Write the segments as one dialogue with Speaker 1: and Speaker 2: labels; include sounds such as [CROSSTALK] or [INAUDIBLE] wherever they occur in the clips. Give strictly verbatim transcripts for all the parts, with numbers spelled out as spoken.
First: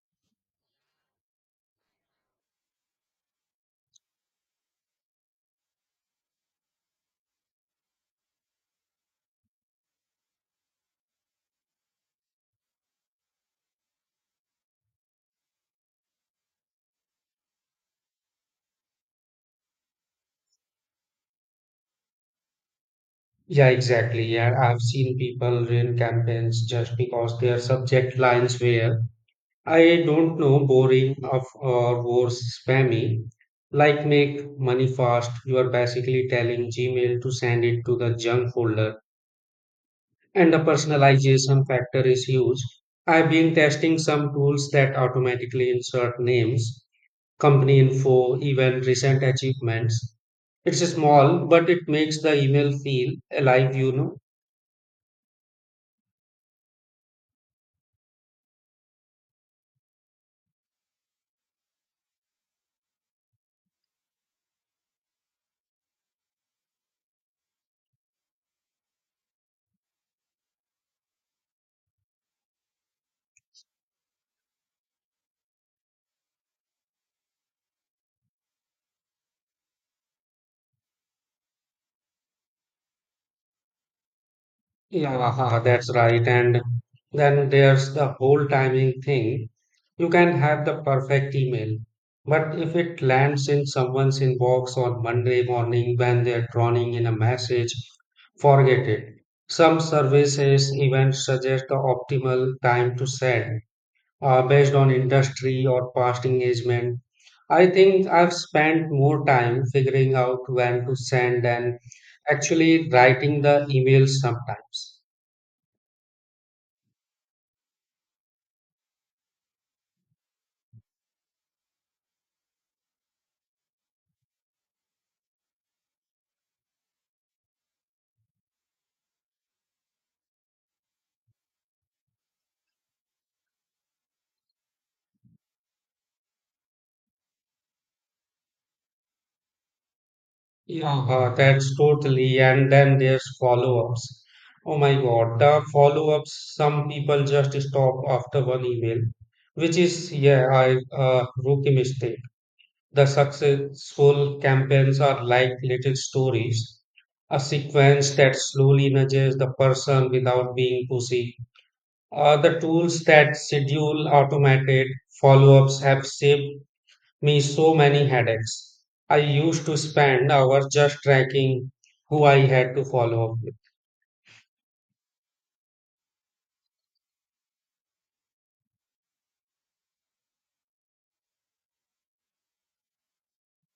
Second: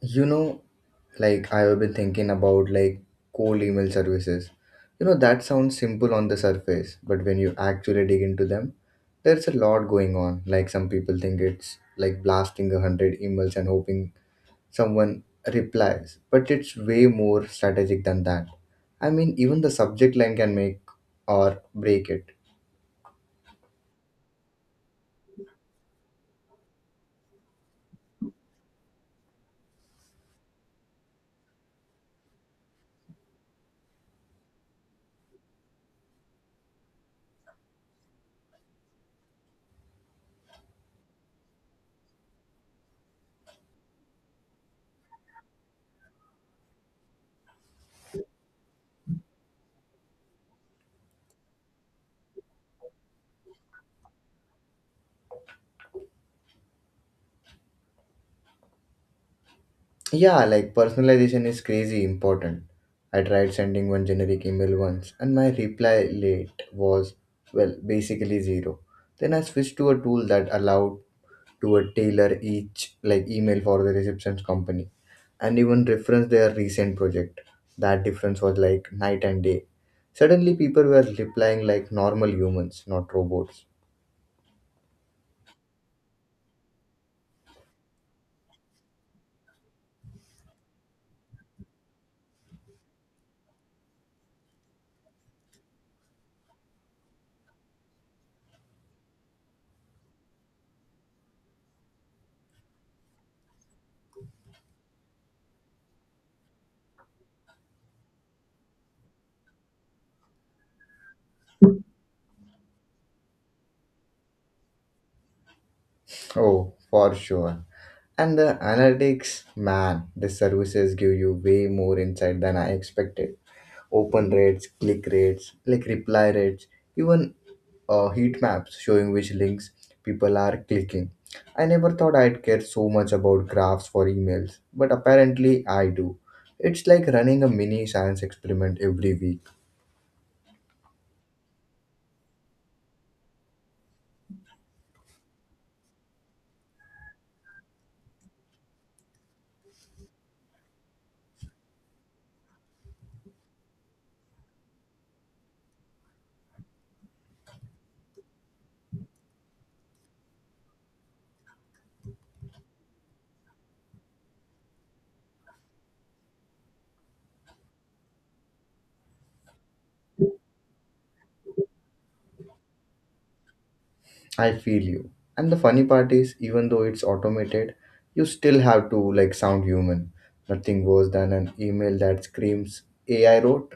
Speaker 1: You know, like I've been thinking about like cold email services. You know, that sounds simple on the surface, but when you actually dig into them, there's a lot going on. Like some people think it's like blasting a hundred emails and hoping someone replies, but it's way more strategic than that. I mean, even the subject line can make or break it.
Speaker 2: Yeah, exactly. Yeah, I've seen people run campaigns just because their subject lines were, I don't know, boring of or worse, spammy. Like make money fast. You are basically telling Gmail to send it to the junk folder, and the personalization factor is huge. I've been testing some tools that automatically insert names, company info, even recent achievements. It's small, but it makes the email feel alive, you know.
Speaker 1: Yeah, like personalization is crazy important. I tried sending one generic email once and my reply rate was, well, basically zero. Then I switched to a tool that allowed to a tailor each like email for the reception's company and even reference their recent project. That difference was like night and day. Suddenly people were replying like normal humans, not robots.
Speaker 2: Yeah, [LAUGHS] that's right. And then there's the whole timing thing. You can have the perfect email, but if it lands in someone's inbox on Monday morning when they're drowning in a message, forget it. Some services even suggest the optimal time to send uh, based on industry or past engagement. I think I've spent more time figuring out when to send and actually writing the emails sometimes.
Speaker 1: Oh, for sure. And the analytics, man, the services give you way more insight than I expected. Open rates, click rates, like reply rates, even uh, heat maps showing which links people are clicking. I never thought I'd care so much about graphs for emails, but apparently I do. It's like running a mini science experiment every week.
Speaker 2: Yeah, uh, that's totally. And then there's follow-ups. Oh my God, the follow-ups. Some people just stop after one email, which is, yeah, I uh, rookie mistake. The successful campaigns are like little stories, a sequence that slowly nudges the person without being pushy. Uh, the tools that schedule automated follow-ups have saved me so many headaches. I used to spend hours just tracking who I had to follow up with.
Speaker 1: I feel you. And the funny part is, even though it's automated, you still have to like sound human. Nothing worse than an email that screams, A I wrote,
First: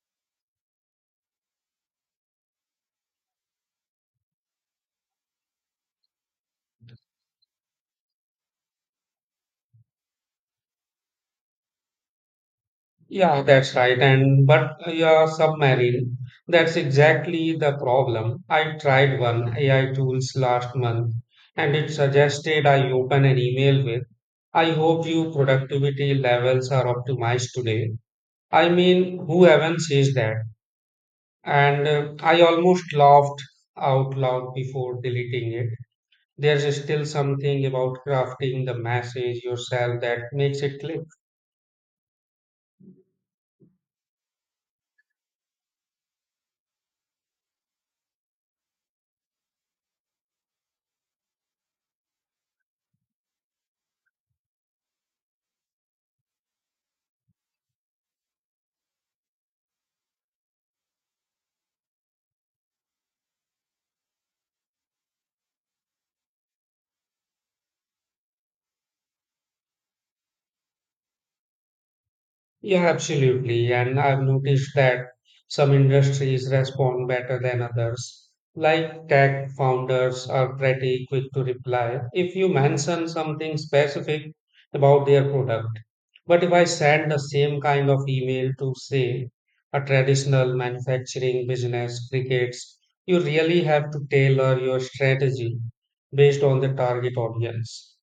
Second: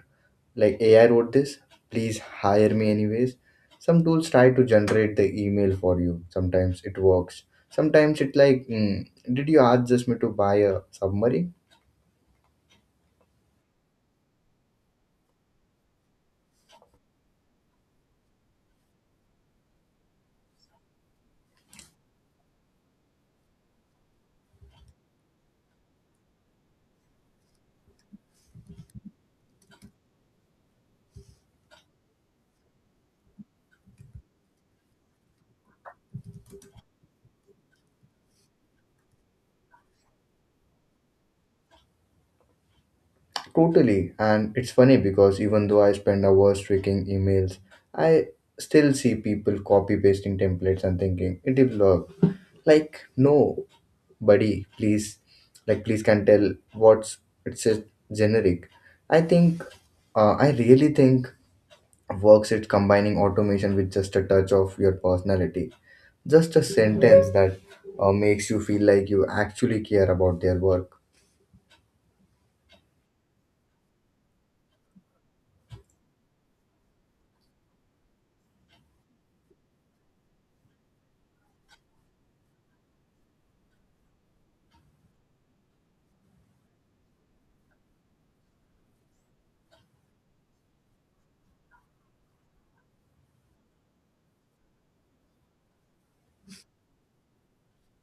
Speaker 1: like A I wrote this, please hire me anyways. Some tools try to generate the email for you. Sometimes it works. Sometimes it like, mm, did you ask just me to buy a submarine?
Speaker 2: Yeah, that's right. And but yeah, submarine. That's exactly the problem. I tried one A I tools last month, and it suggested I open an email with, "I hope your productivity levels are optimized today." I mean, who even says that? And uh, I almost laughed out loud before deleting it. There's still something about crafting the message yourself that makes it click.
Speaker 1: Totally. And it's funny because even though I spend hours tweaking emails, I still see people copy pasting templates and thinking it is will like no buddy please like please can tell what's it's a generic i think uh, i really think works it combining automation with just a touch of your personality just a sentence that uh, makes you feel like you actually care about their work.
Speaker 2: Yeah, absolutely. And I've noticed that some industries respond better than others. Like tech founders are pretty quick to reply if you mention something specific about their product. But if I send the same kind of email to, say, a traditional manufacturing business, crickets. You really have to tailor your strategy based on the target audience.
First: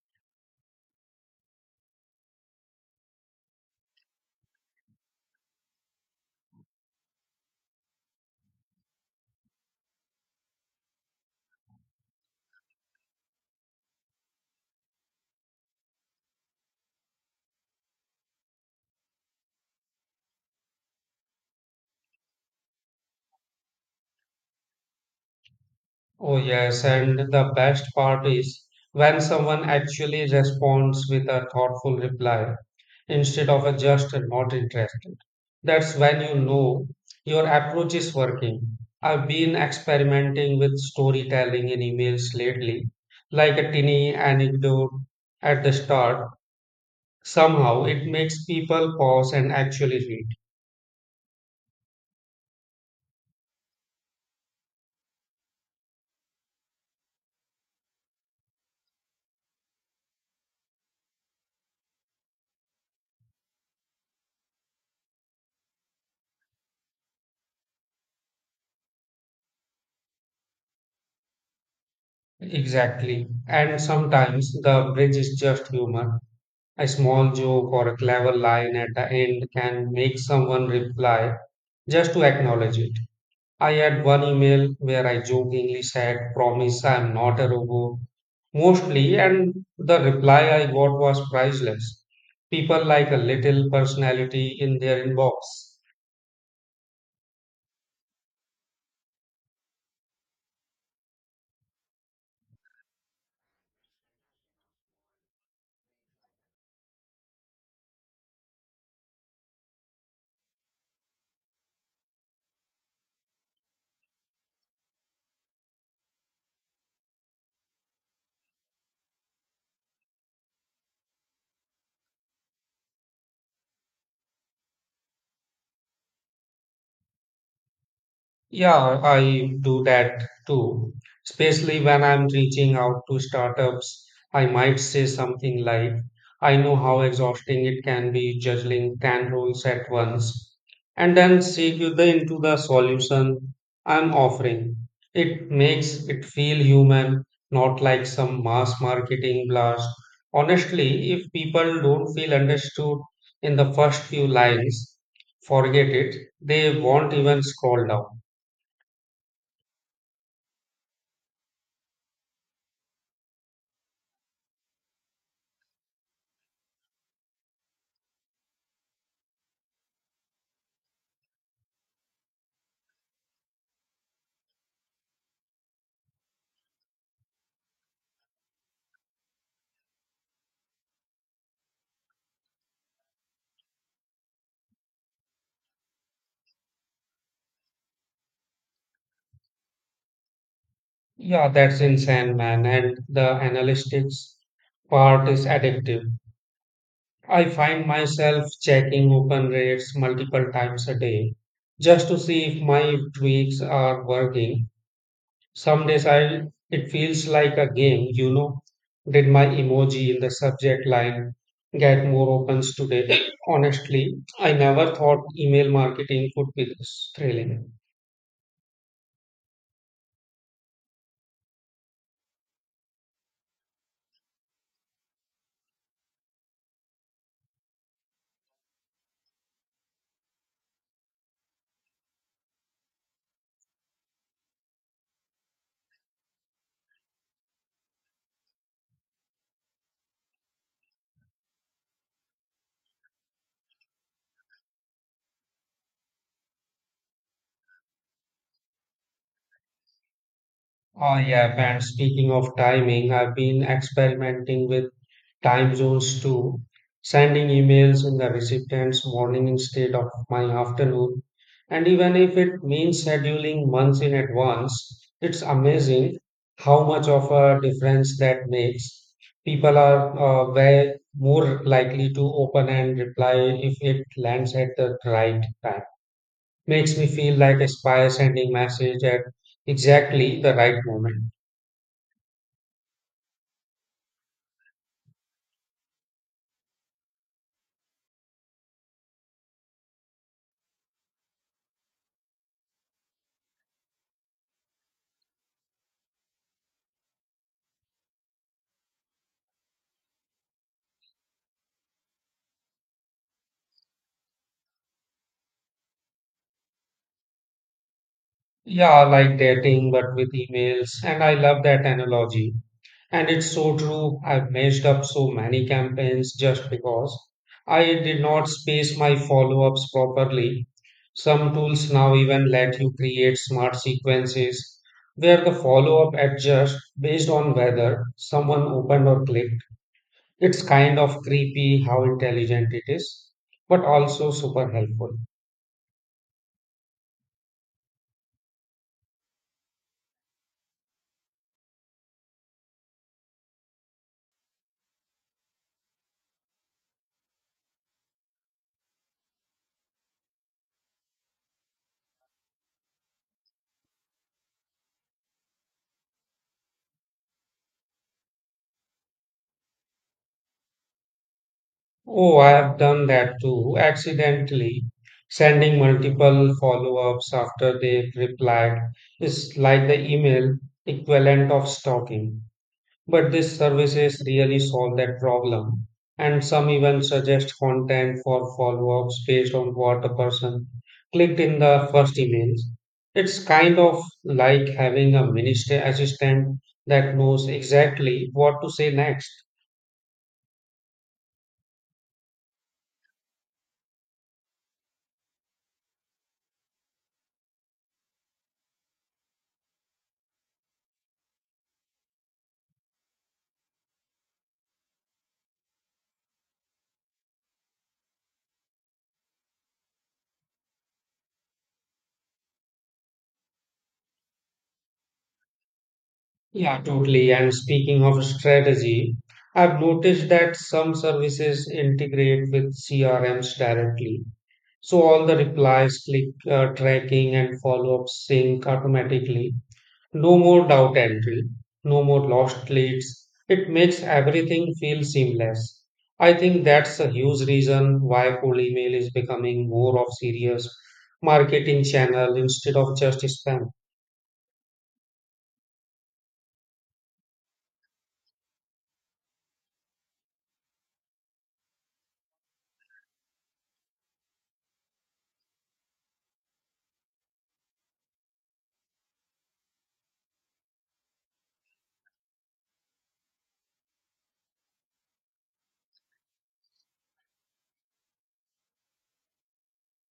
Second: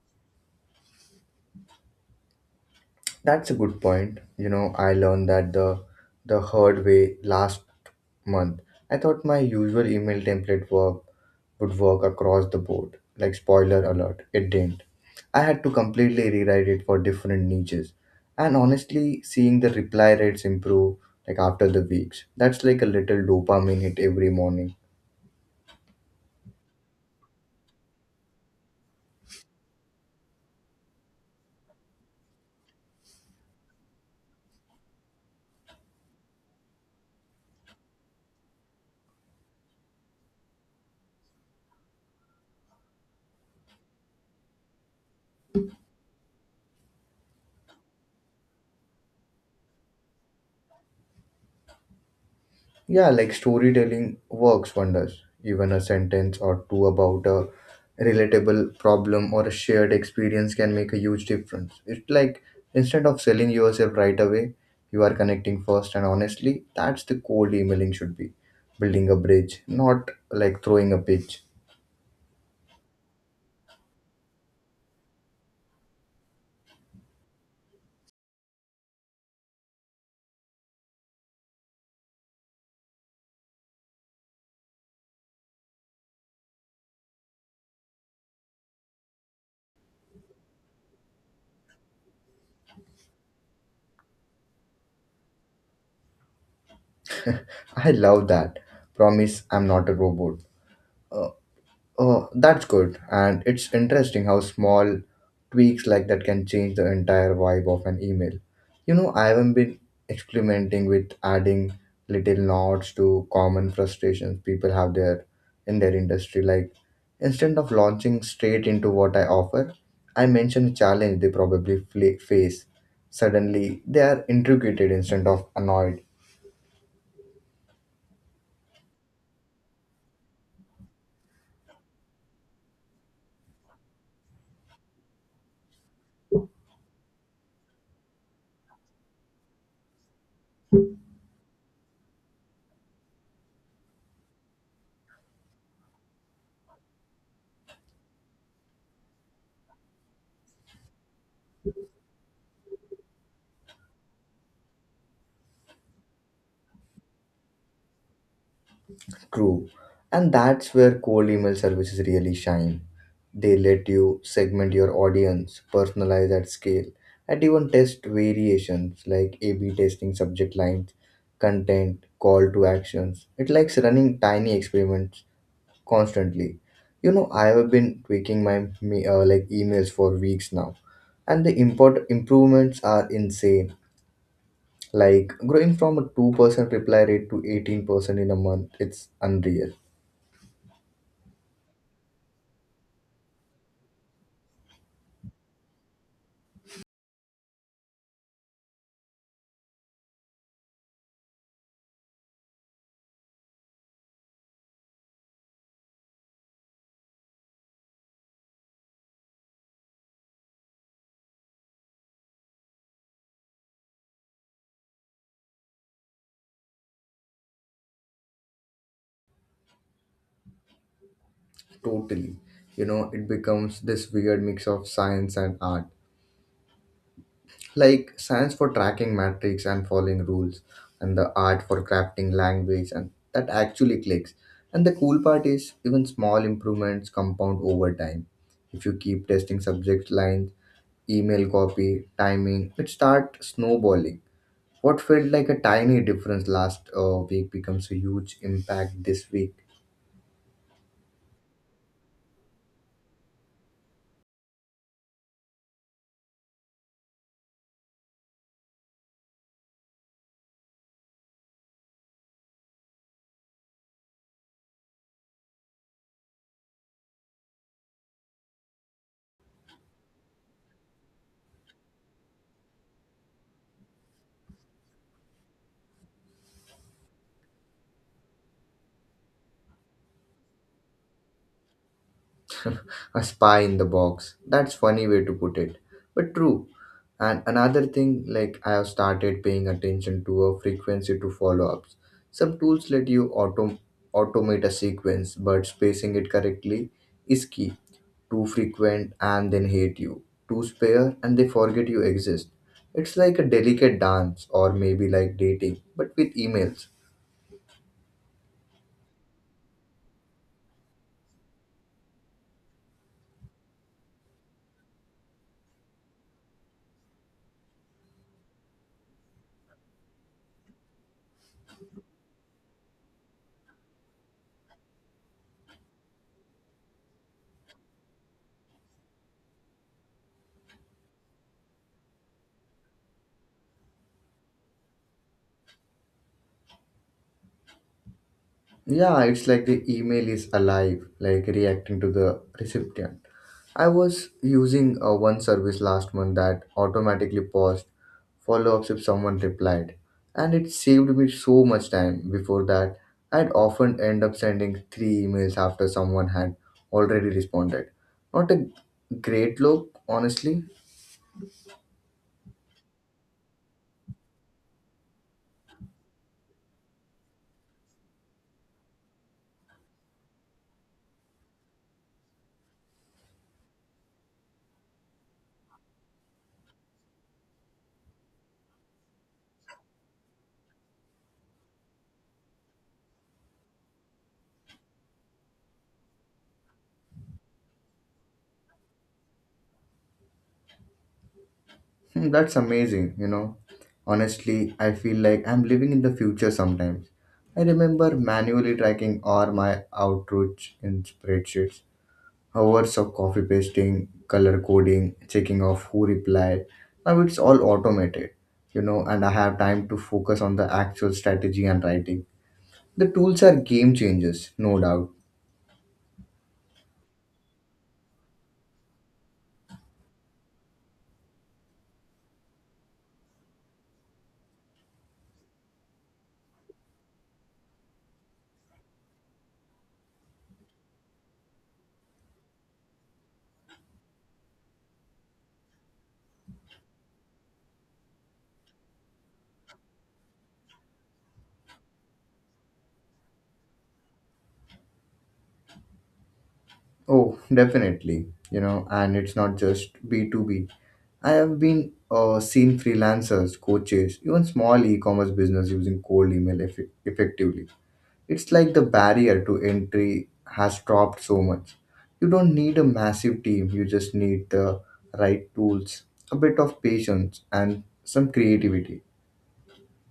Speaker 1: That's a good point. You know, I learned that the the hard way last month. I thought my usual email template work would work across the board. Like spoiler alert, it didn't. I had to completely rewrite it for different niches. And honestly, seeing the reply rates improve like after the weeks, that's like a little dopamine hit every morning.
Speaker 2: Oh, yes, and the best part is when someone actually responds with a thoughtful reply instead of a just not interested. That's when you know your approach is working. I've been experimenting with storytelling in emails lately, like a tiny anecdote at the start. Somehow it makes people pause and actually read.
Speaker 1: Yeah, like storytelling works wonders. Even a sentence or two about a relatable problem or a shared experience can make a huge difference. It's like instead of selling yourself right away, you are connecting first, and honestly, that's the cold emailing should be building a bridge, not like throwing a pitch.
Speaker 2: Exactly. And sometimes the bridge is just humor. A small joke or a clever line at the end can make someone reply just to acknowledge it. I had one email where I jokingly said, "Promise I'm not a robot, mostly," and the reply I got was priceless. People like a little personality in their inbox.
Speaker 1: [LAUGHS] I love that. Promise I'm not a robot. Uh, Oh, that's good. And it's interesting how small tweaks like that can change the entire vibe of an email. You know, I haven't been experimenting with adding little nods to common frustrations people have there in their industry. Like instead of launching straight into what I offer, I mention a challenge they probably fla- face. Suddenly, they are intrigued instead of annoyed.
Speaker 2: Yeah, I do that too. Especially when I'm reaching out to startups, I might say something like, "I know how exhausting it can be juggling ten roles at once," and then segue the, into the solution I'm offering. It makes it feel human, not like some mass marketing blast. Honestly, if people don't feel understood in the first few lines, forget it. They won't even scroll down.
Speaker 1: True. And that's where cold email services really shine. They let you segment your audience, personalize at scale, and even test variations like A B testing subject lines, content, call to actions. It likes running tiny experiments constantly. You know, I have been tweaking my me- uh, like emails for weeks now, and the import improvements are insane. Like growing from a two percent reply rate to eighteen percent in a month, it's unreal.
Speaker 2: Yeah, that's insane, man. And the analytics part is addictive. I find myself checking open rates multiple times a day just to see if my tweaks are working. Some days I it feels like a game, you know. Did my emoji in the subject line get more opens today? [COUGHS] [CLEARS THROAT] Honestly, I never thought email marketing could be this thrilling.
Speaker 1: Totally. You know, it becomes this weird mix of science and art. Like science for tracking metrics and following rules, and the art for crafting language, and that actually clicks. And the cool part is, even small improvements compound over time. If you keep testing subject lines, email copy, timing, it starts snowballing. What felt like a tiny difference last uh, week becomes a huge impact this week.
Speaker 2: Oh, yeah, and speaking of timing, I've been experimenting with time zones too, sending emails in the recipient's morning instead of my afternoon. And even if it means scheduling months in advance, it's amazing how much of a difference that makes. People are uh, way more likely to open and reply if it lands at the right time. Makes me feel like a spy sending message at exactly the right moment.
Speaker 1: [LAUGHS] a spy in the box. That's funny way to put it, but true. And another thing, like I have started paying attention to a frequency to follow-ups. Some tools let you auto- automate a sequence, but spacing it correctly is key. Too frequent and then hate you. Too spare and they forget you exist. It's like a delicate dance, or maybe like dating, but with emails.
Speaker 2: Yeah, like dating, but with emails. And I love that analogy. And it's so true. I've messed up so many campaigns just because I did not space my follow-ups properly. Some tools now even let you create smart sequences where the follow-up adjusts based on whether someone opened or clicked. It's kind of creepy how intelligent it is, but also super helpful.
Speaker 1: Yeah, it's like the email is alive, like reacting to the recipient. I was using uh, one service last month that automatically paused follow ups if someone replied, and it saved me so much time. Before that, I'd often end up sending three emails after someone had already responded. Not a great look, honestly.
Speaker 2: Oh, I have done that too, accidentally. Sending multiple follow-ups after they've replied is like the email equivalent of stalking. But these services really solve that problem. And some even suggest content for follow-ups based on what a person clicked in the first emails. It's kind of like having a minister assistant that knows exactly what to say next.
Speaker 1: Hmm, That's amazing, you know. Honestly, I feel like I'm living in the future sometimes. I remember manually tracking all my outreach in spreadsheets hours of copy pasting, color coding, checking of who replied. Now it's all automated, you know, and I have time to focus on the actual strategy and writing. The tools are game changers, no doubt.
Speaker 2: Yeah, totally. And speaking of strategy, I've noticed that some services integrate with C R Ms directly. So all the replies, click uh, tracking, and follow up sync automatically. No more doubt entry, no more lost leads. It makes everything feel seamless. I think that's a huge reason why cold email is becoming more of serious marketing channel instead of just spam.
Speaker 1: Oh, definitely, you know, and it's not just B two B. I have been uh, seen freelancers, coaches, even small e-commerce business using cold email eff- effectively. It's like the barrier to entry has dropped so much. You don't need a massive team, you just need the right tools, a bit of patience, and some creativity.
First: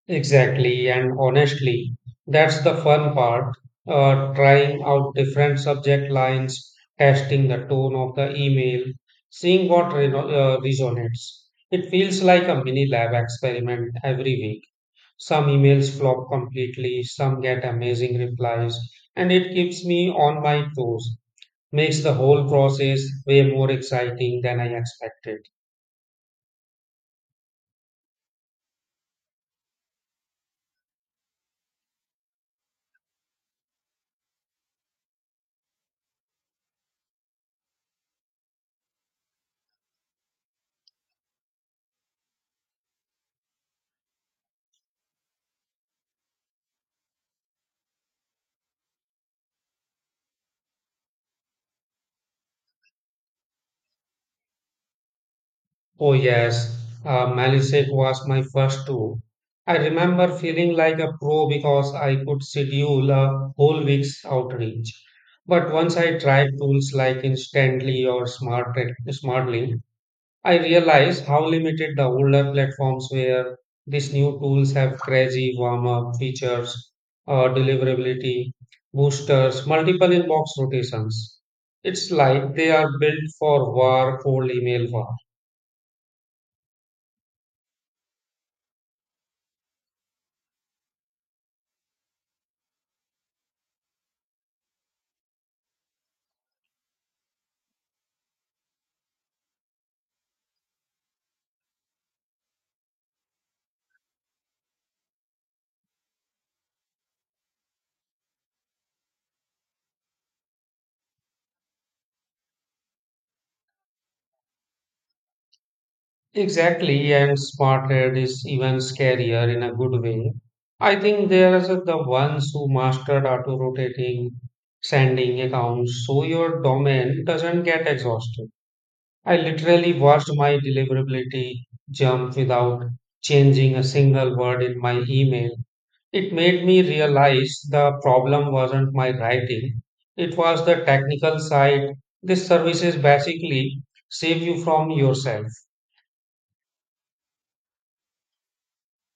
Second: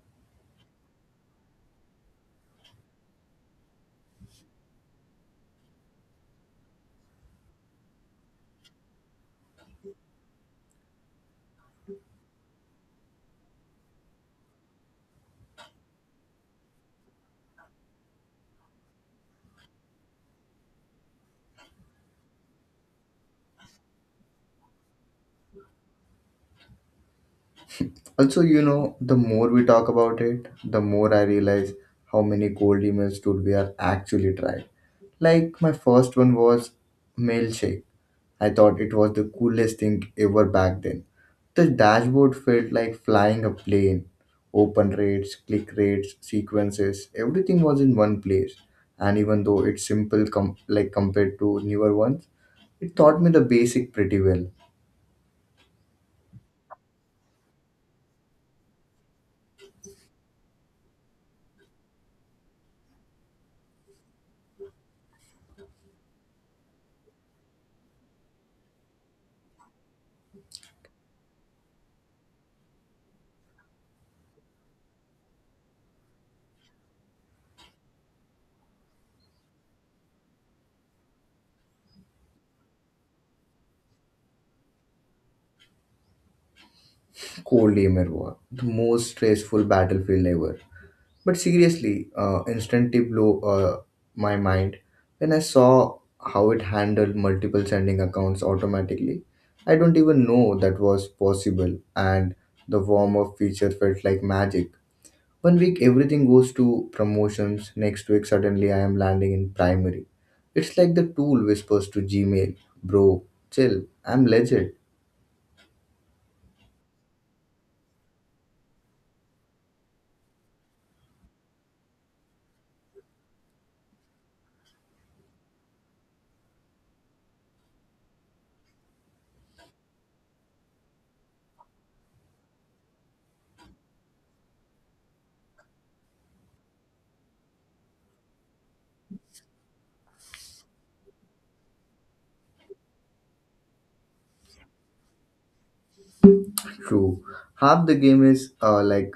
Speaker 2: Exactly, and honestly, that's the fun part. Uh, trying out different subject lines, testing the tone of the email, seeing what re- uh, resonates. It feels like a mini lab experiment every week. Some emails flop completely, some get amazing replies, and it keeps me on my toes. Makes the whole process way more exciting than I expected.
Speaker 1: Also, you know, the more we talk about it, the more I realize how many cold emails dude we are actually trying. Like my first one was Mailshake. I thought it was the coolest thing ever back then. The dashboard felt like flying a plane. Open rates, click rates, sequences, everything was in one place. And even though it's simple com- like compared to newer ones, it taught me the basic pretty well.
Speaker 2: Oh, yes, uh, Malisade was my first tour. I remember feeling like a pro because I could schedule a whole week's outreach. But once I tried tools like Instantly or Smart Smartly, I realized how limited the older platforms were. These new tools have crazy warm-up features, uh, deliverability, boosters, multiple inbox rotations. It's like they are built for war, cold email war.
Speaker 1: Cold Lemur war, the most stressful battlefield ever. But seriously, uh, instantly blew uh, my mind when I saw how it handled multiple sending accounts automatically. I don't even know that was possible, and the warm up feature felt like magic. One week everything goes to promotions, next week suddenly I am landing in primary. It's like the tool whispers to Gmail, bro, chill, I'm legit.
Speaker 2: Exactly, and smart head is even scarier in a good way. I think they are the ones who mastered auto rotating sending accounts so your domain doesn't get exhausted. I literally watched my deliverability jump without changing a single word in my email. It made me realize the problem wasn't my writing, it was the technical side. These services basically save you from yourself.
Speaker 1: True. Half the game is uh, like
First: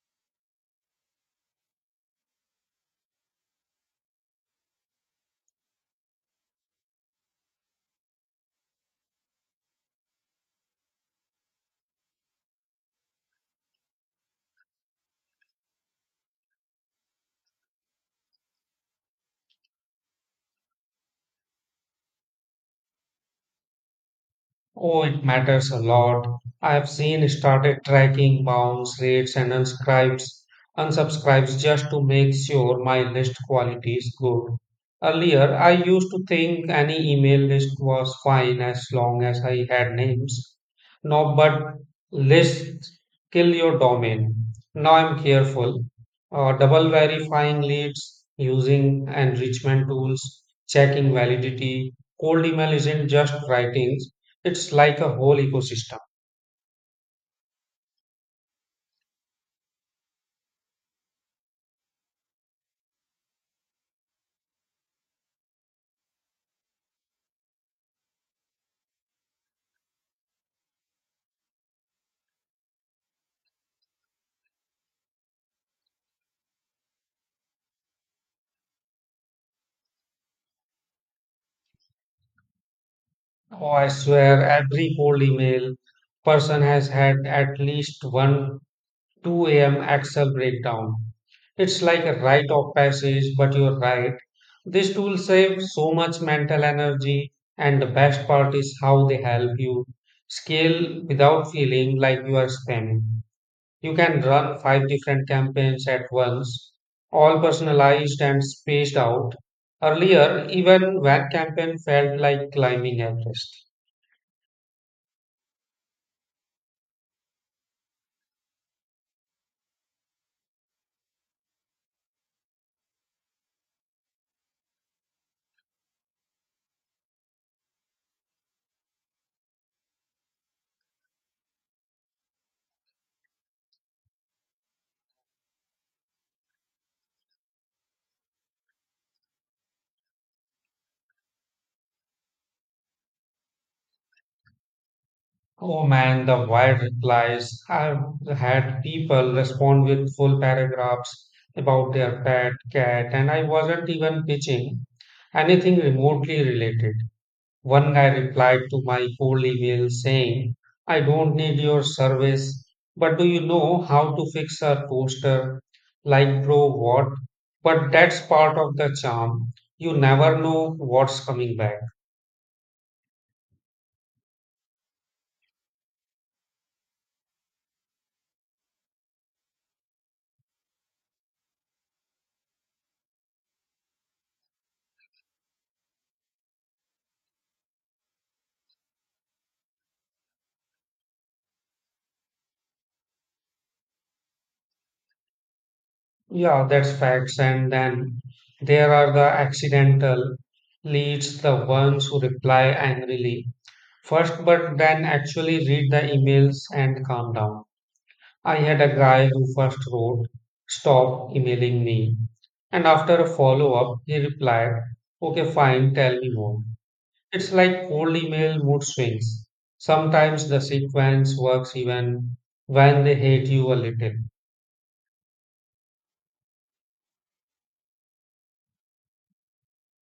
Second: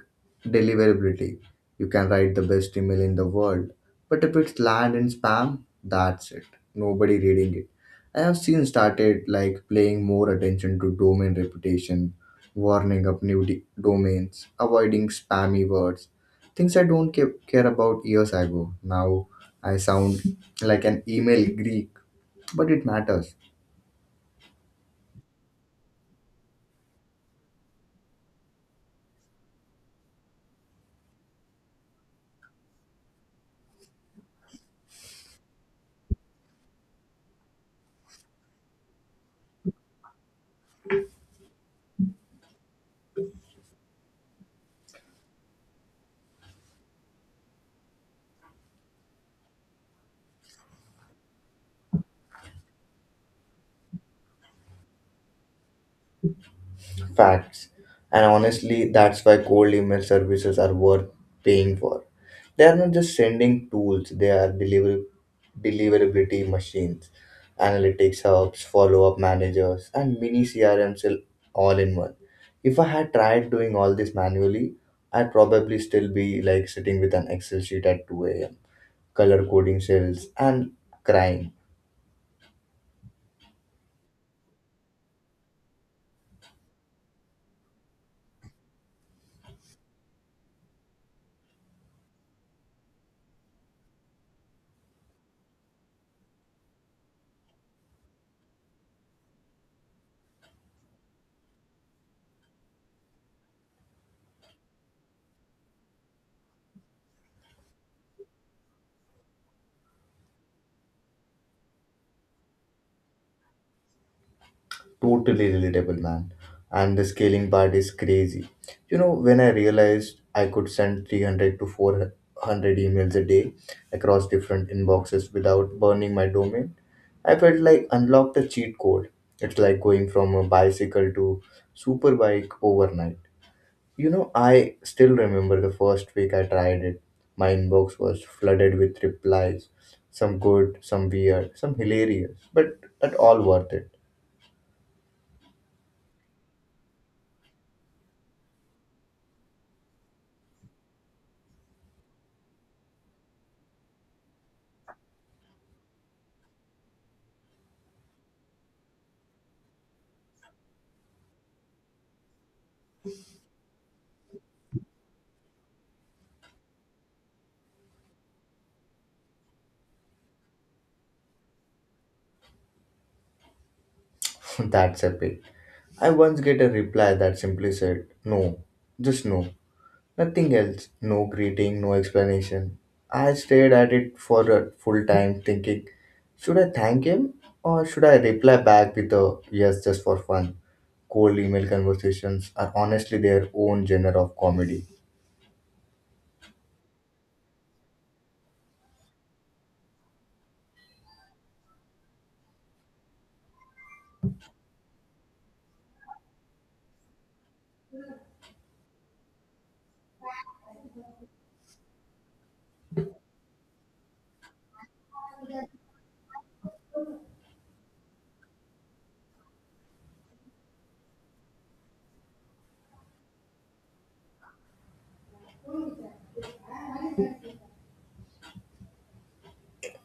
Speaker 1: deliverability. You can write the best email in the world, but if it's land in spam, that's it. Nobody reading it. I have seen started like playing more attention to domain reputation, warning up new d- domains, avoiding spammy words, things I don't ca- care about years ago. Now I sound like an email Greek, but it matters.
Speaker 2: Oh, it matters a lot. I have seen started tracking bounce rates and unscribes, unsubscribes just to make sure my list quality is good. Earlier, I used to think any email list was fine as long as I had names. No, but lists kill your domain. Now I'm careful. Uh, double verifying leads, using enrichment tools, checking validity. Cold email isn't just writing, it's like a whole ecosystem.
Speaker 1: Facts. And honestly, that's why cold email services are worth paying for. They are not just sending tools, they are deliver- deliverability machines, analytics hubs, follow up managers, and mini C R Ms all all in one. If I had tried doing all this manually, I'd probably still be like sitting with an Excel sheet at two a m, color coding cells, and crying.
Speaker 2: Oh, I swear every cold email person has had at least one two a m. Excel breakdown. It's like a rite of passage, but you're right. These tools save so much mental energy, and the best part is how they help you scale without feeling like you are spamming. You can run five different campaigns at once, all personalized and spaced out. Earlier, even one campaign felt like climbing Everest.
Speaker 1: Totally relatable, man. And the scaling part is crazy you know when I realized I could send three hundred to four hundred emails a day across different inboxes without burning my domain. I felt like unlocked a cheat code. It's like going from a bicycle to superbike overnight. You know i still remember the first week I tried it. My inbox was flooded with replies, some good, some weird, some hilarious, but at all worth it.
Speaker 2: Oh man, the wild replies. I've had people respond with full paragraphs about their pet cat, and I wasn't even pitching anything remotely related. One guy replied to my cold email saying, "I don't need your service, but do you know how to fix a toaster?" Like, bro, what? But that's part of the charm. You never know what's coming back.
Speaker 1: [LAUGHS] that's epic. I once get a reply that simply said, no, just no, nothing else, no greeting, no explanation. I stared at it for a full time thinking, should I thank him or should I reply back with a yes just for fun? Cold email conversations are honestly their own genre of comedy.
Speaker 2: Yeah, that's facts. And then there are the accidental leads, the ones who reply angrily first, but then actually read the emails and calm down. I had a guy who first wrote, "Stop emailing me." And after a follow up, he replied, "Okay, fine, tell me more." It's like cold email mood swings. Sometimes the sequence works even when they hate you a little.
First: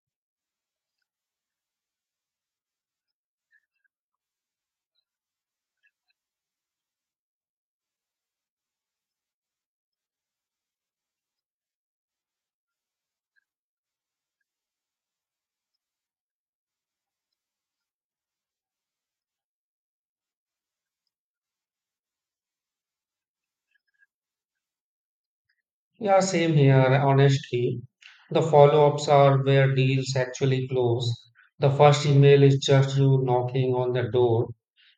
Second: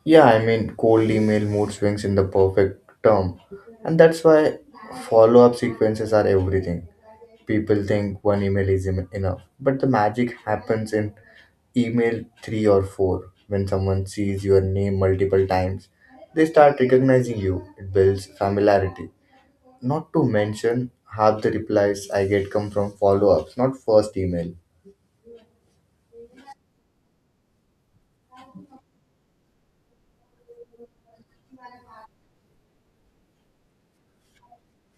Speaker 1: Yeah, I mean, cold email mood swings in the perfect term. And that's why follow up sequences are everything. People think one email is em- enough, but the magic happens in email three or four. When someone sees your name multiple times, they start recognizing you. It builds familiarity. Not to mention, half the replies I get come from follow ups, not first email.
Speaker 2: Yeah, same here, honestly. The follow ups are where deals actually close. The first email is just you knocking on the door,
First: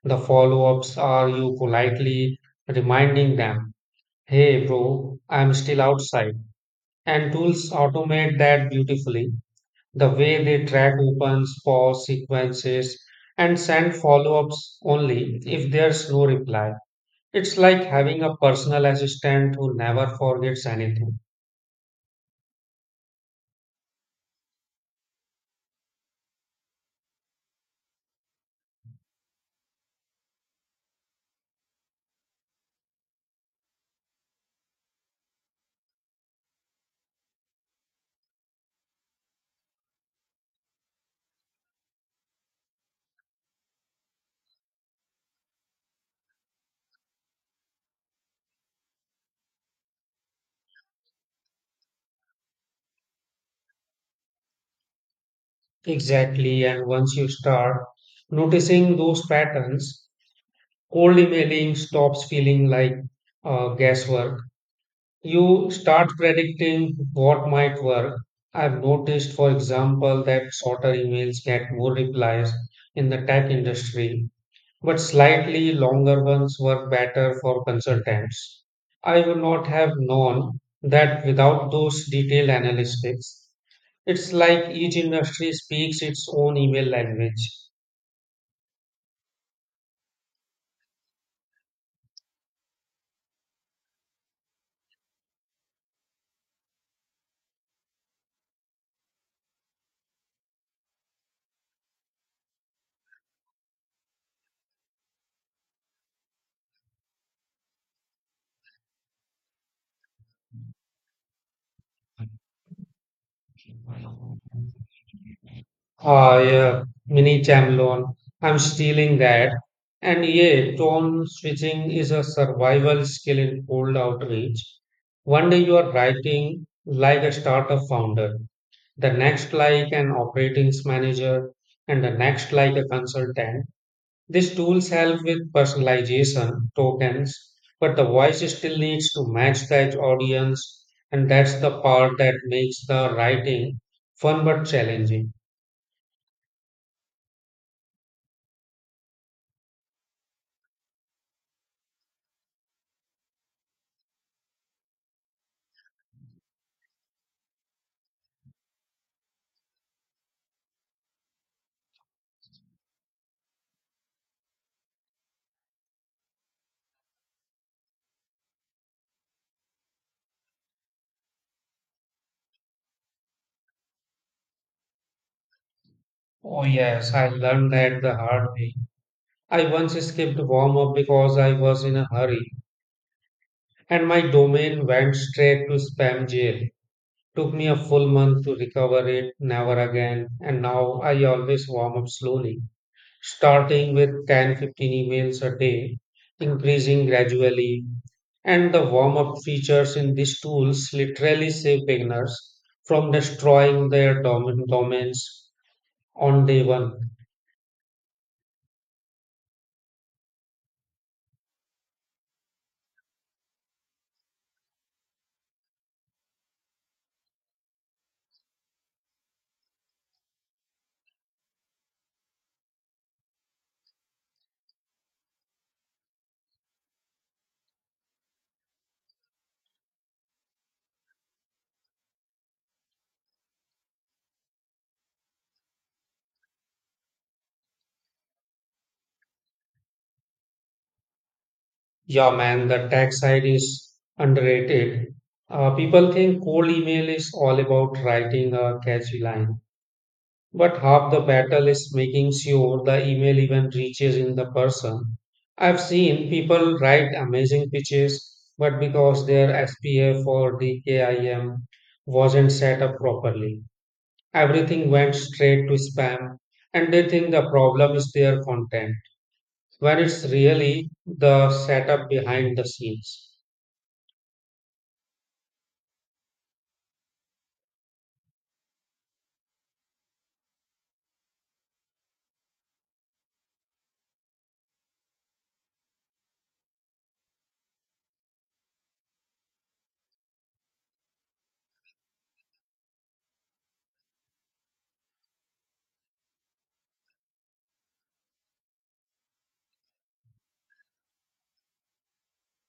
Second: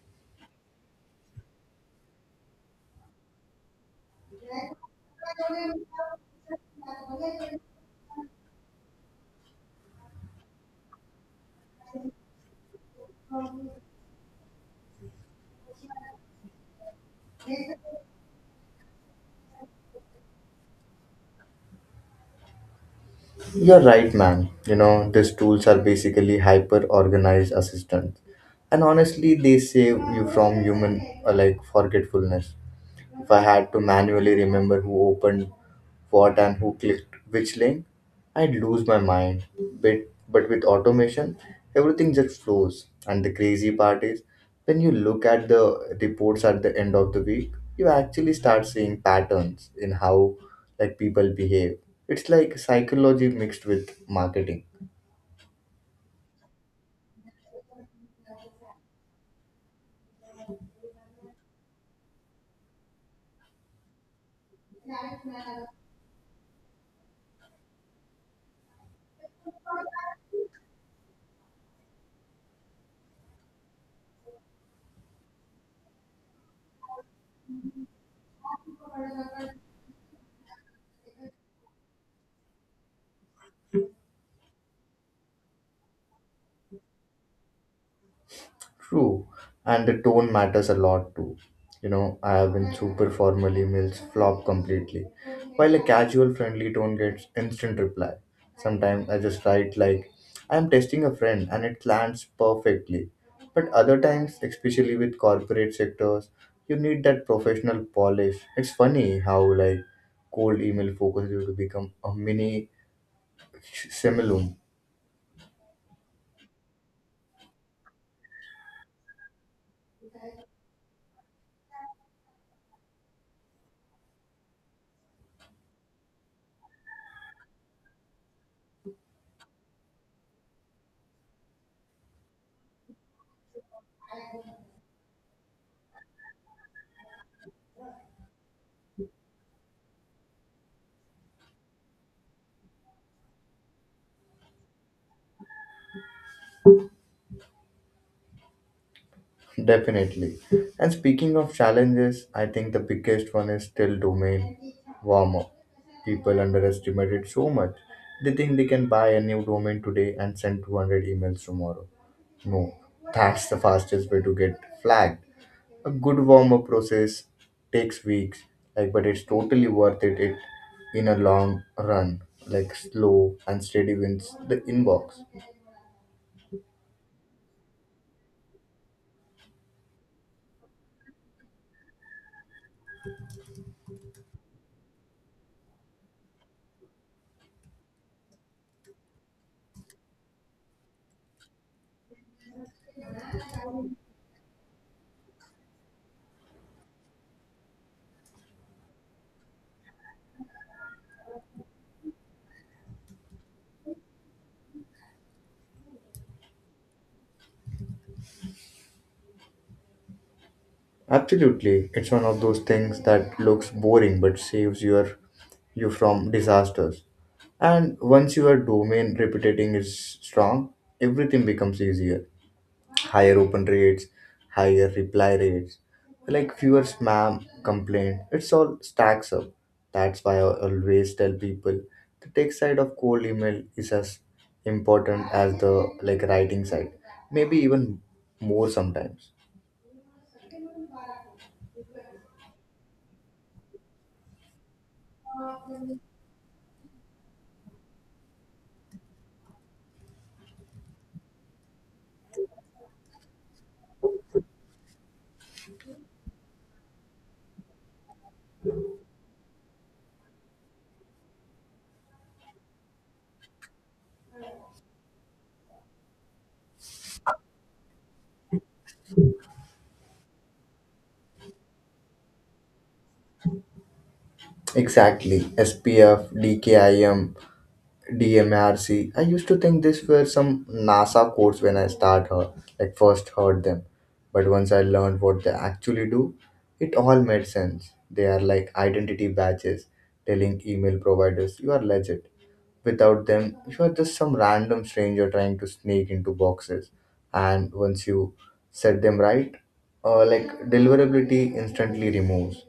Speaker 2: the follow ups are you politely reminding them, "Hey bro, I'm still outside." And tools automate that beautifully. The way they track opens, pause sequences, and send follow-ups only if there's no reply. It's like having a personal assistant who never forgets anything.
Speaker 1: You're right, man. You know, these tools are basically hyper organized assistants. And honestly, they save you from human uh, like forgetfulness if I had to manually remember who opened what and who clicked which link, I'd lose my mind. But, but with automation, everything just flows. And the crazy part is, when you look at the reports at the end of the week, you actually start seeing patterns in how like people behave. It's like psychology mixed with marketing.
Speaker 2: Exactly, and once you start noticing those patterns, cold emailing stops feeling like uh, guesswork. You start predicting what might work. I've noticed, for example, that shorter emails get more replies in the tech industry, but slightly longer ones work better for consultants. I would not have known that without those detailed analytics. It's like each industry speaks its own email language.
Speaker 1: True, and the tone matters a lot too. You know, I have been super formal emails flop completely, while a casual friendly tone gets instant reply. Sometimes I just write like, I'm testing a friend and it lands perfectly. But other times, especially with corporate sectors, you need that professional polish. It's funny how like cold email focuses you to become a mini simulum.
Speaker 2: Ah, yeah, mini Chamlon. I'm stealing that. And yeah, tone switching is a survival skill in cold outreach. One day you are writing like a startup founder, the next like an operations manager, and the next like a consultant. These tools help with personalization tokens, but the voice still needs to match that audience, and that's the part that makes the writing fun but challenging.
Speaker 1: Definitely. And speaking of challenges, I think the biggest one is still domain warm up. People underestimate it so much. They think they can buy a new domain today and send two hundred emails tomorrow. No, that's the fastest way to get flagged. A good warm up process takes weeks, like, but it's totally worth it, it in a long run. Like slow and steady wins the inbox.
Speaker 2: Oh, yes, I learned that the hard way. I once skipped warm up because I was in a hurry and my domain went straight to spam jail. Took me a full month to recover it, never again, and now I always warm up slowly, starting with ten fifteen emails a day, increasing gradually. And the warm up features in these tools literally save beginners from destroying their domain domains on day one.
Speaker 1: Absolutely. It's one of those things that looks boring but saves your you from disasters. And once your domain reputation is strong, everything becomes easier. Higher open rates, higher reply rates, like fewer spam complaint. It's all stacks up. That's why I always tell people the tech side of cold email is as important as the like writing side. Maybe even more sometimes.
Speaker 2: Yeah, man, the tech side is underrated. Uh, people think cold email is all about writing a catchy line, but half the battle is making sure the email even reaches in the person. I've seen people write amazing pitches, but because their S P F or the D K I M wasn't set up properly, everything went straight to spam, and they think the problem is their content, when it's really the setup behind the scenes.
Speaker 1: Exactly. S P F, D K I M, DMRC. I M, D M R C. I used to think these were some NASA codes when I start her, like first heard them. But once I learned what they actually do, it all made sense. They are like identity badges telling email providers you are legit. Without them, you are just some random stranger trying to sneak into boxes. And once you set them right, uh, like deliverability instantly removes.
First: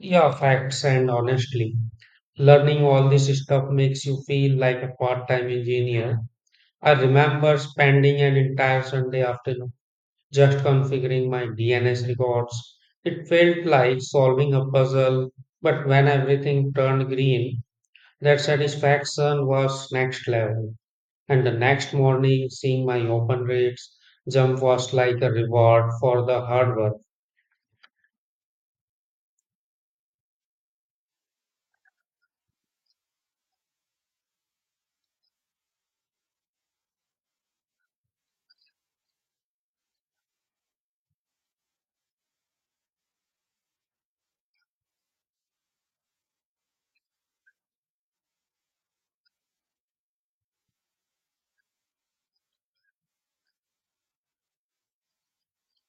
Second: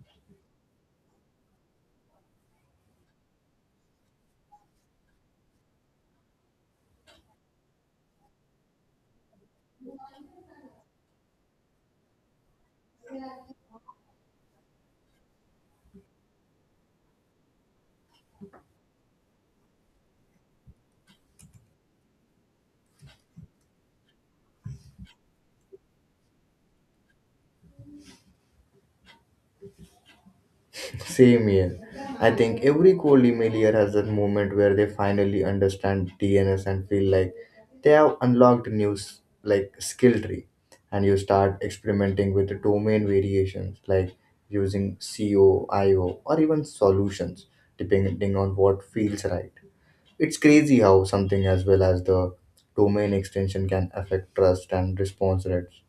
Speaker 2: Yeah, facts and honestly, learning all this stuff makes you feel like a part-time engineer. I remember spending an entire Sunday afternoon just configuring my D N S records. It felt like solving a puzzle, but when everything turned green, that satisfaction was next level. And the next morning, seeing my open rates jump was like a reward for the hard work.
Speaker 1: Same here. I think every cold emailer has that moment where they finally understand D N S and feel like they have unlocked news like skill tree, and you start experimenting with the domain variations like using coio or even solutions depending on what feels right. It's crazy how something as well as the domain extension can affect trust and response rates.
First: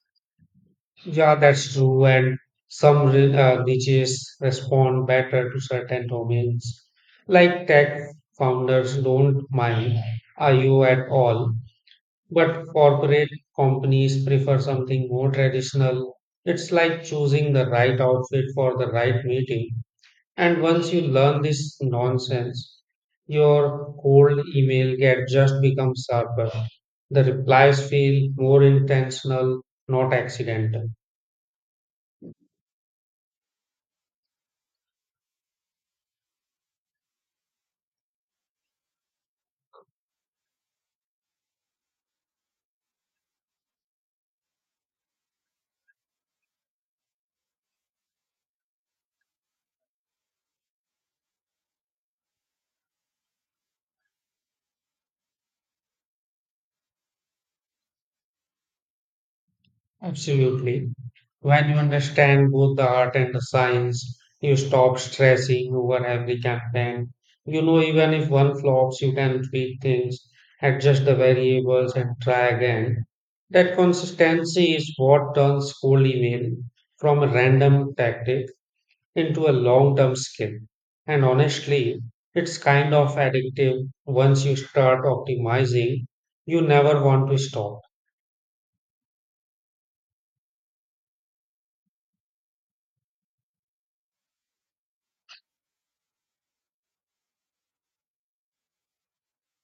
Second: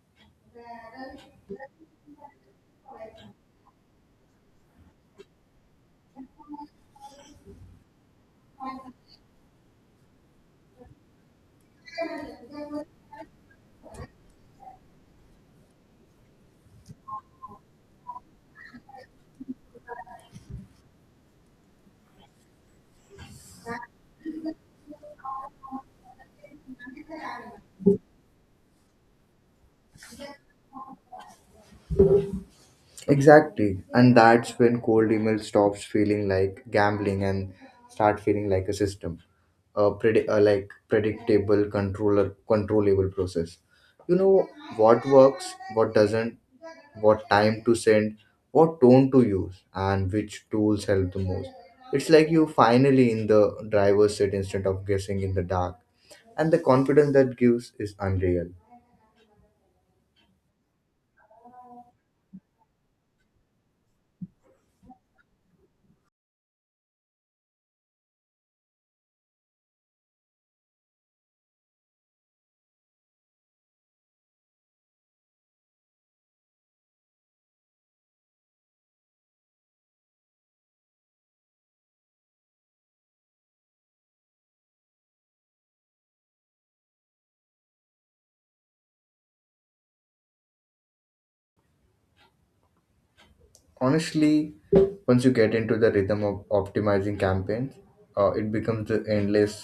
Speaker 2: Yeah, that's true. And some re- uh, niches respond better to certain domains. Like tech founders don't mind I O at all, but corporate companies prefer something more traditional. It's like choosing the right outfit for the right meeting. And once you learn this nonsense, your cold email get just becomes sharper. The replies feel more intentional, not accidental.
Speaker 1: Exactly. And that's when cold email stops feeling like gambling and start feeling like a system. A predi- uh, like predictable controller controllable process. You know what works, what doesn't, what time to send, what tone to use, and which tools help the most. It's like you finally in the driver's seat instead of guessing in the dark. And the confidence that gives is unreal.
Speaker 2: Absolutely. When you understand both the art and the science, you stop stressing over every campaign. You know, even if one flops, you can tweak things, adjust the variables, and try again. That consistency is what turns cold email from a random tactic into a long term skill. And honestly, it's kind of addictive once you start optimizing, you never want to stop.
Speaker 1: Honestly, once you get into the rhythm of optimizing campaigns, uh, it becomes the endless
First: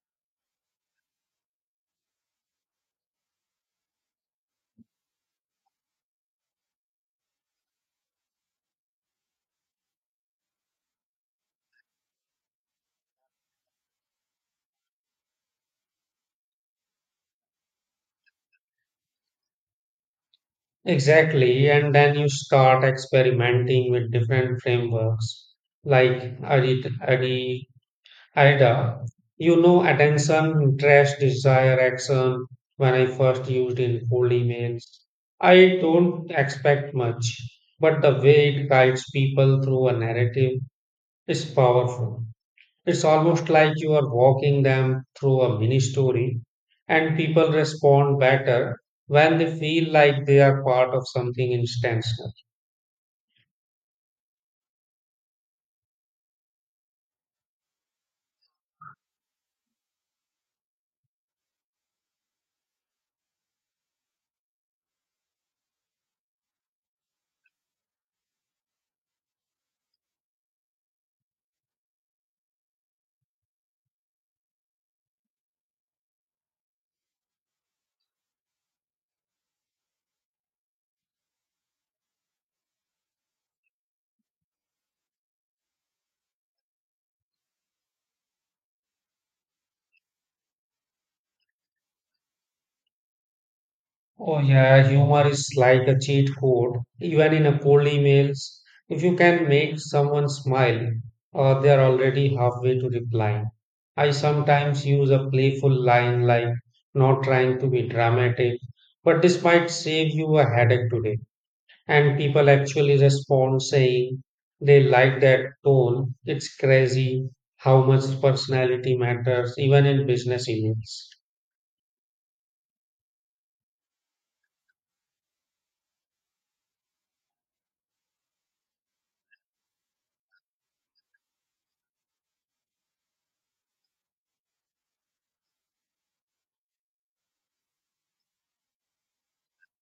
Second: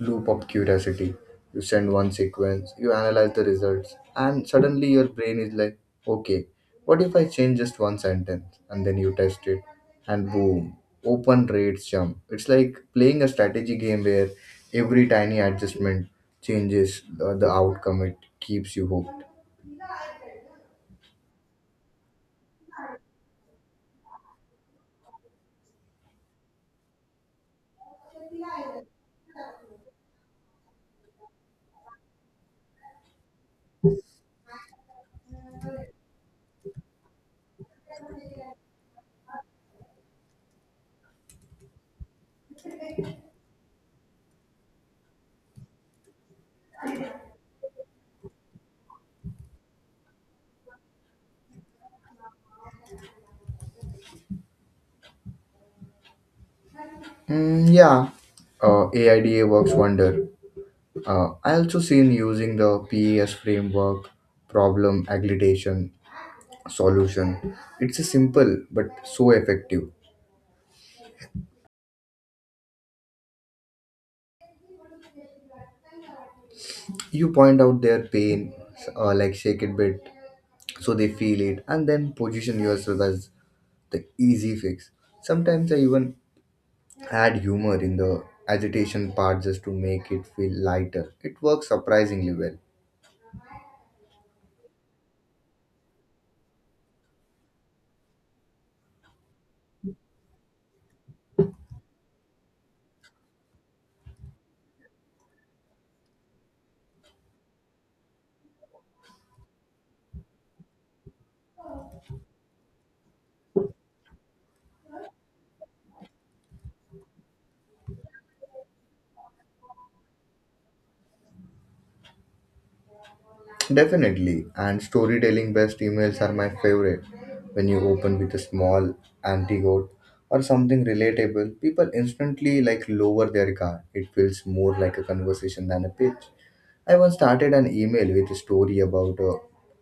Speaker 1: loop of curiosity. You send one sequence, you analyze the results, and suddenly your brain is like, okay, what if I change just one sentence? And then you test it and boom, open rates jump. It's like playing a strategy game where every tiny adjustment changes uh, the outcome. It keeps you hooked.
Speaker 2: Exactly, and then you start experimenting with different frameworks like Ari- Ari- A I D A. You know, attention, interest, desire, action. When I first used in cold emails, I don't expect much, but the way it guides people through a narrative is powerful. It's almost like you are walking them through a mini story, and people respond better when they feel like they are part of something intentional.
Speaker 1: Mm, yeah, uh, AIDA works wonder. Uh, I also seen using the P E S framework, problem aggregation, solution. It's a simple but so effective. You point out their pain, uh, like shake it bit, so they feel it, and then position yourself as the easy fix. Sometimes I even add humor in the agitation part just to make it feel lighter. It works surprisingly well.
Speaker 2: Oh, yeah, humor is like a cheat code, even in a cold emails. If you can make someone smile, or they are already halfway to replying. I sometimes use a playful line like not trying to be dramatic, but this might save you a headache today. And people actually respond saying they like that tone. It's crazy how much personality matters even in business emails.
Speaker 1: Definitely, and storytelling based emails are my favorite. When you open with a small antidote or something relatable, people instantly like lower their guard. It feels more like a conversation than a pitch. I once started an email with a story about a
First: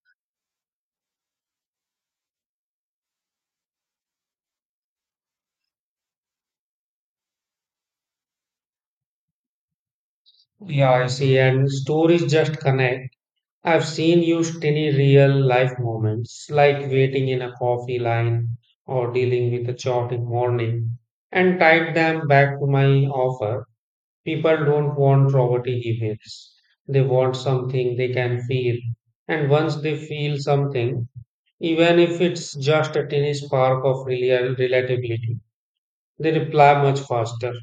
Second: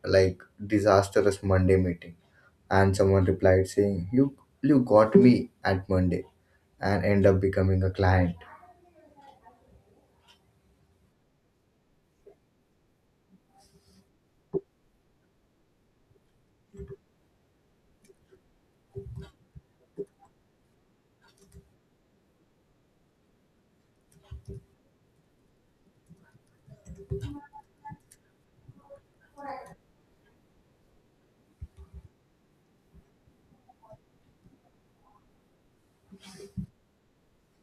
Speaker 1: like disastrous Monday meeting, and someone replied saying, "You you got me at Monday," and end up becoming a client.
Speaker 2: Yeah, I see. And stories just connect. I've seen use tiny real life moments like waiting in a coffee line or dealing with a chaotic morning and tied them back to my offer. People don't want robotic emails. They want something they can feel. And once they feel something, even if it's just a tiny spark of real relatability, they reply much faster.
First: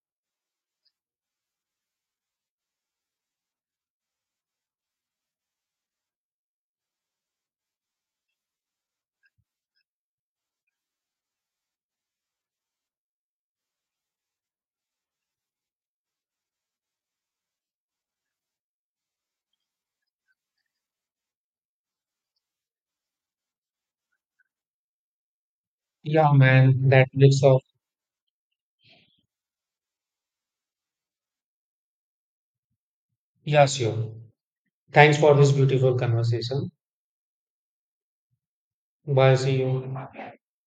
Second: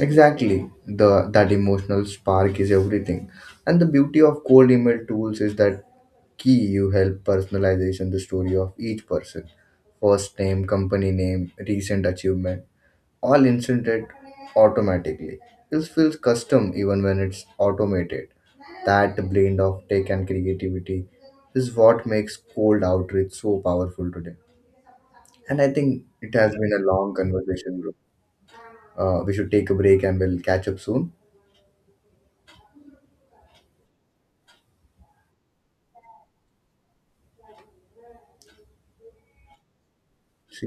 Speaker 1: Exactly. The that emotional spark is everything. And the beauty of cold email tools is that key you help personalization the story of each person. First name, company name, recent achievement, all inserted automatically. This feels custom even when it's automated. That blend of tech and creativity is what makes cold outreach so powerful today. And I think
Speaker 2: Yeah,
Speaker 1: it has been a
Speaker 2: man, that
Speaker 1: long
Speaker 2: makes of.
Speaker 1: conversation, bro. Uh, we should take a break and we'll catch up soon.
Speaker 2: Yeah, sure. Thanks for this beautiful conversation. Bye, see you.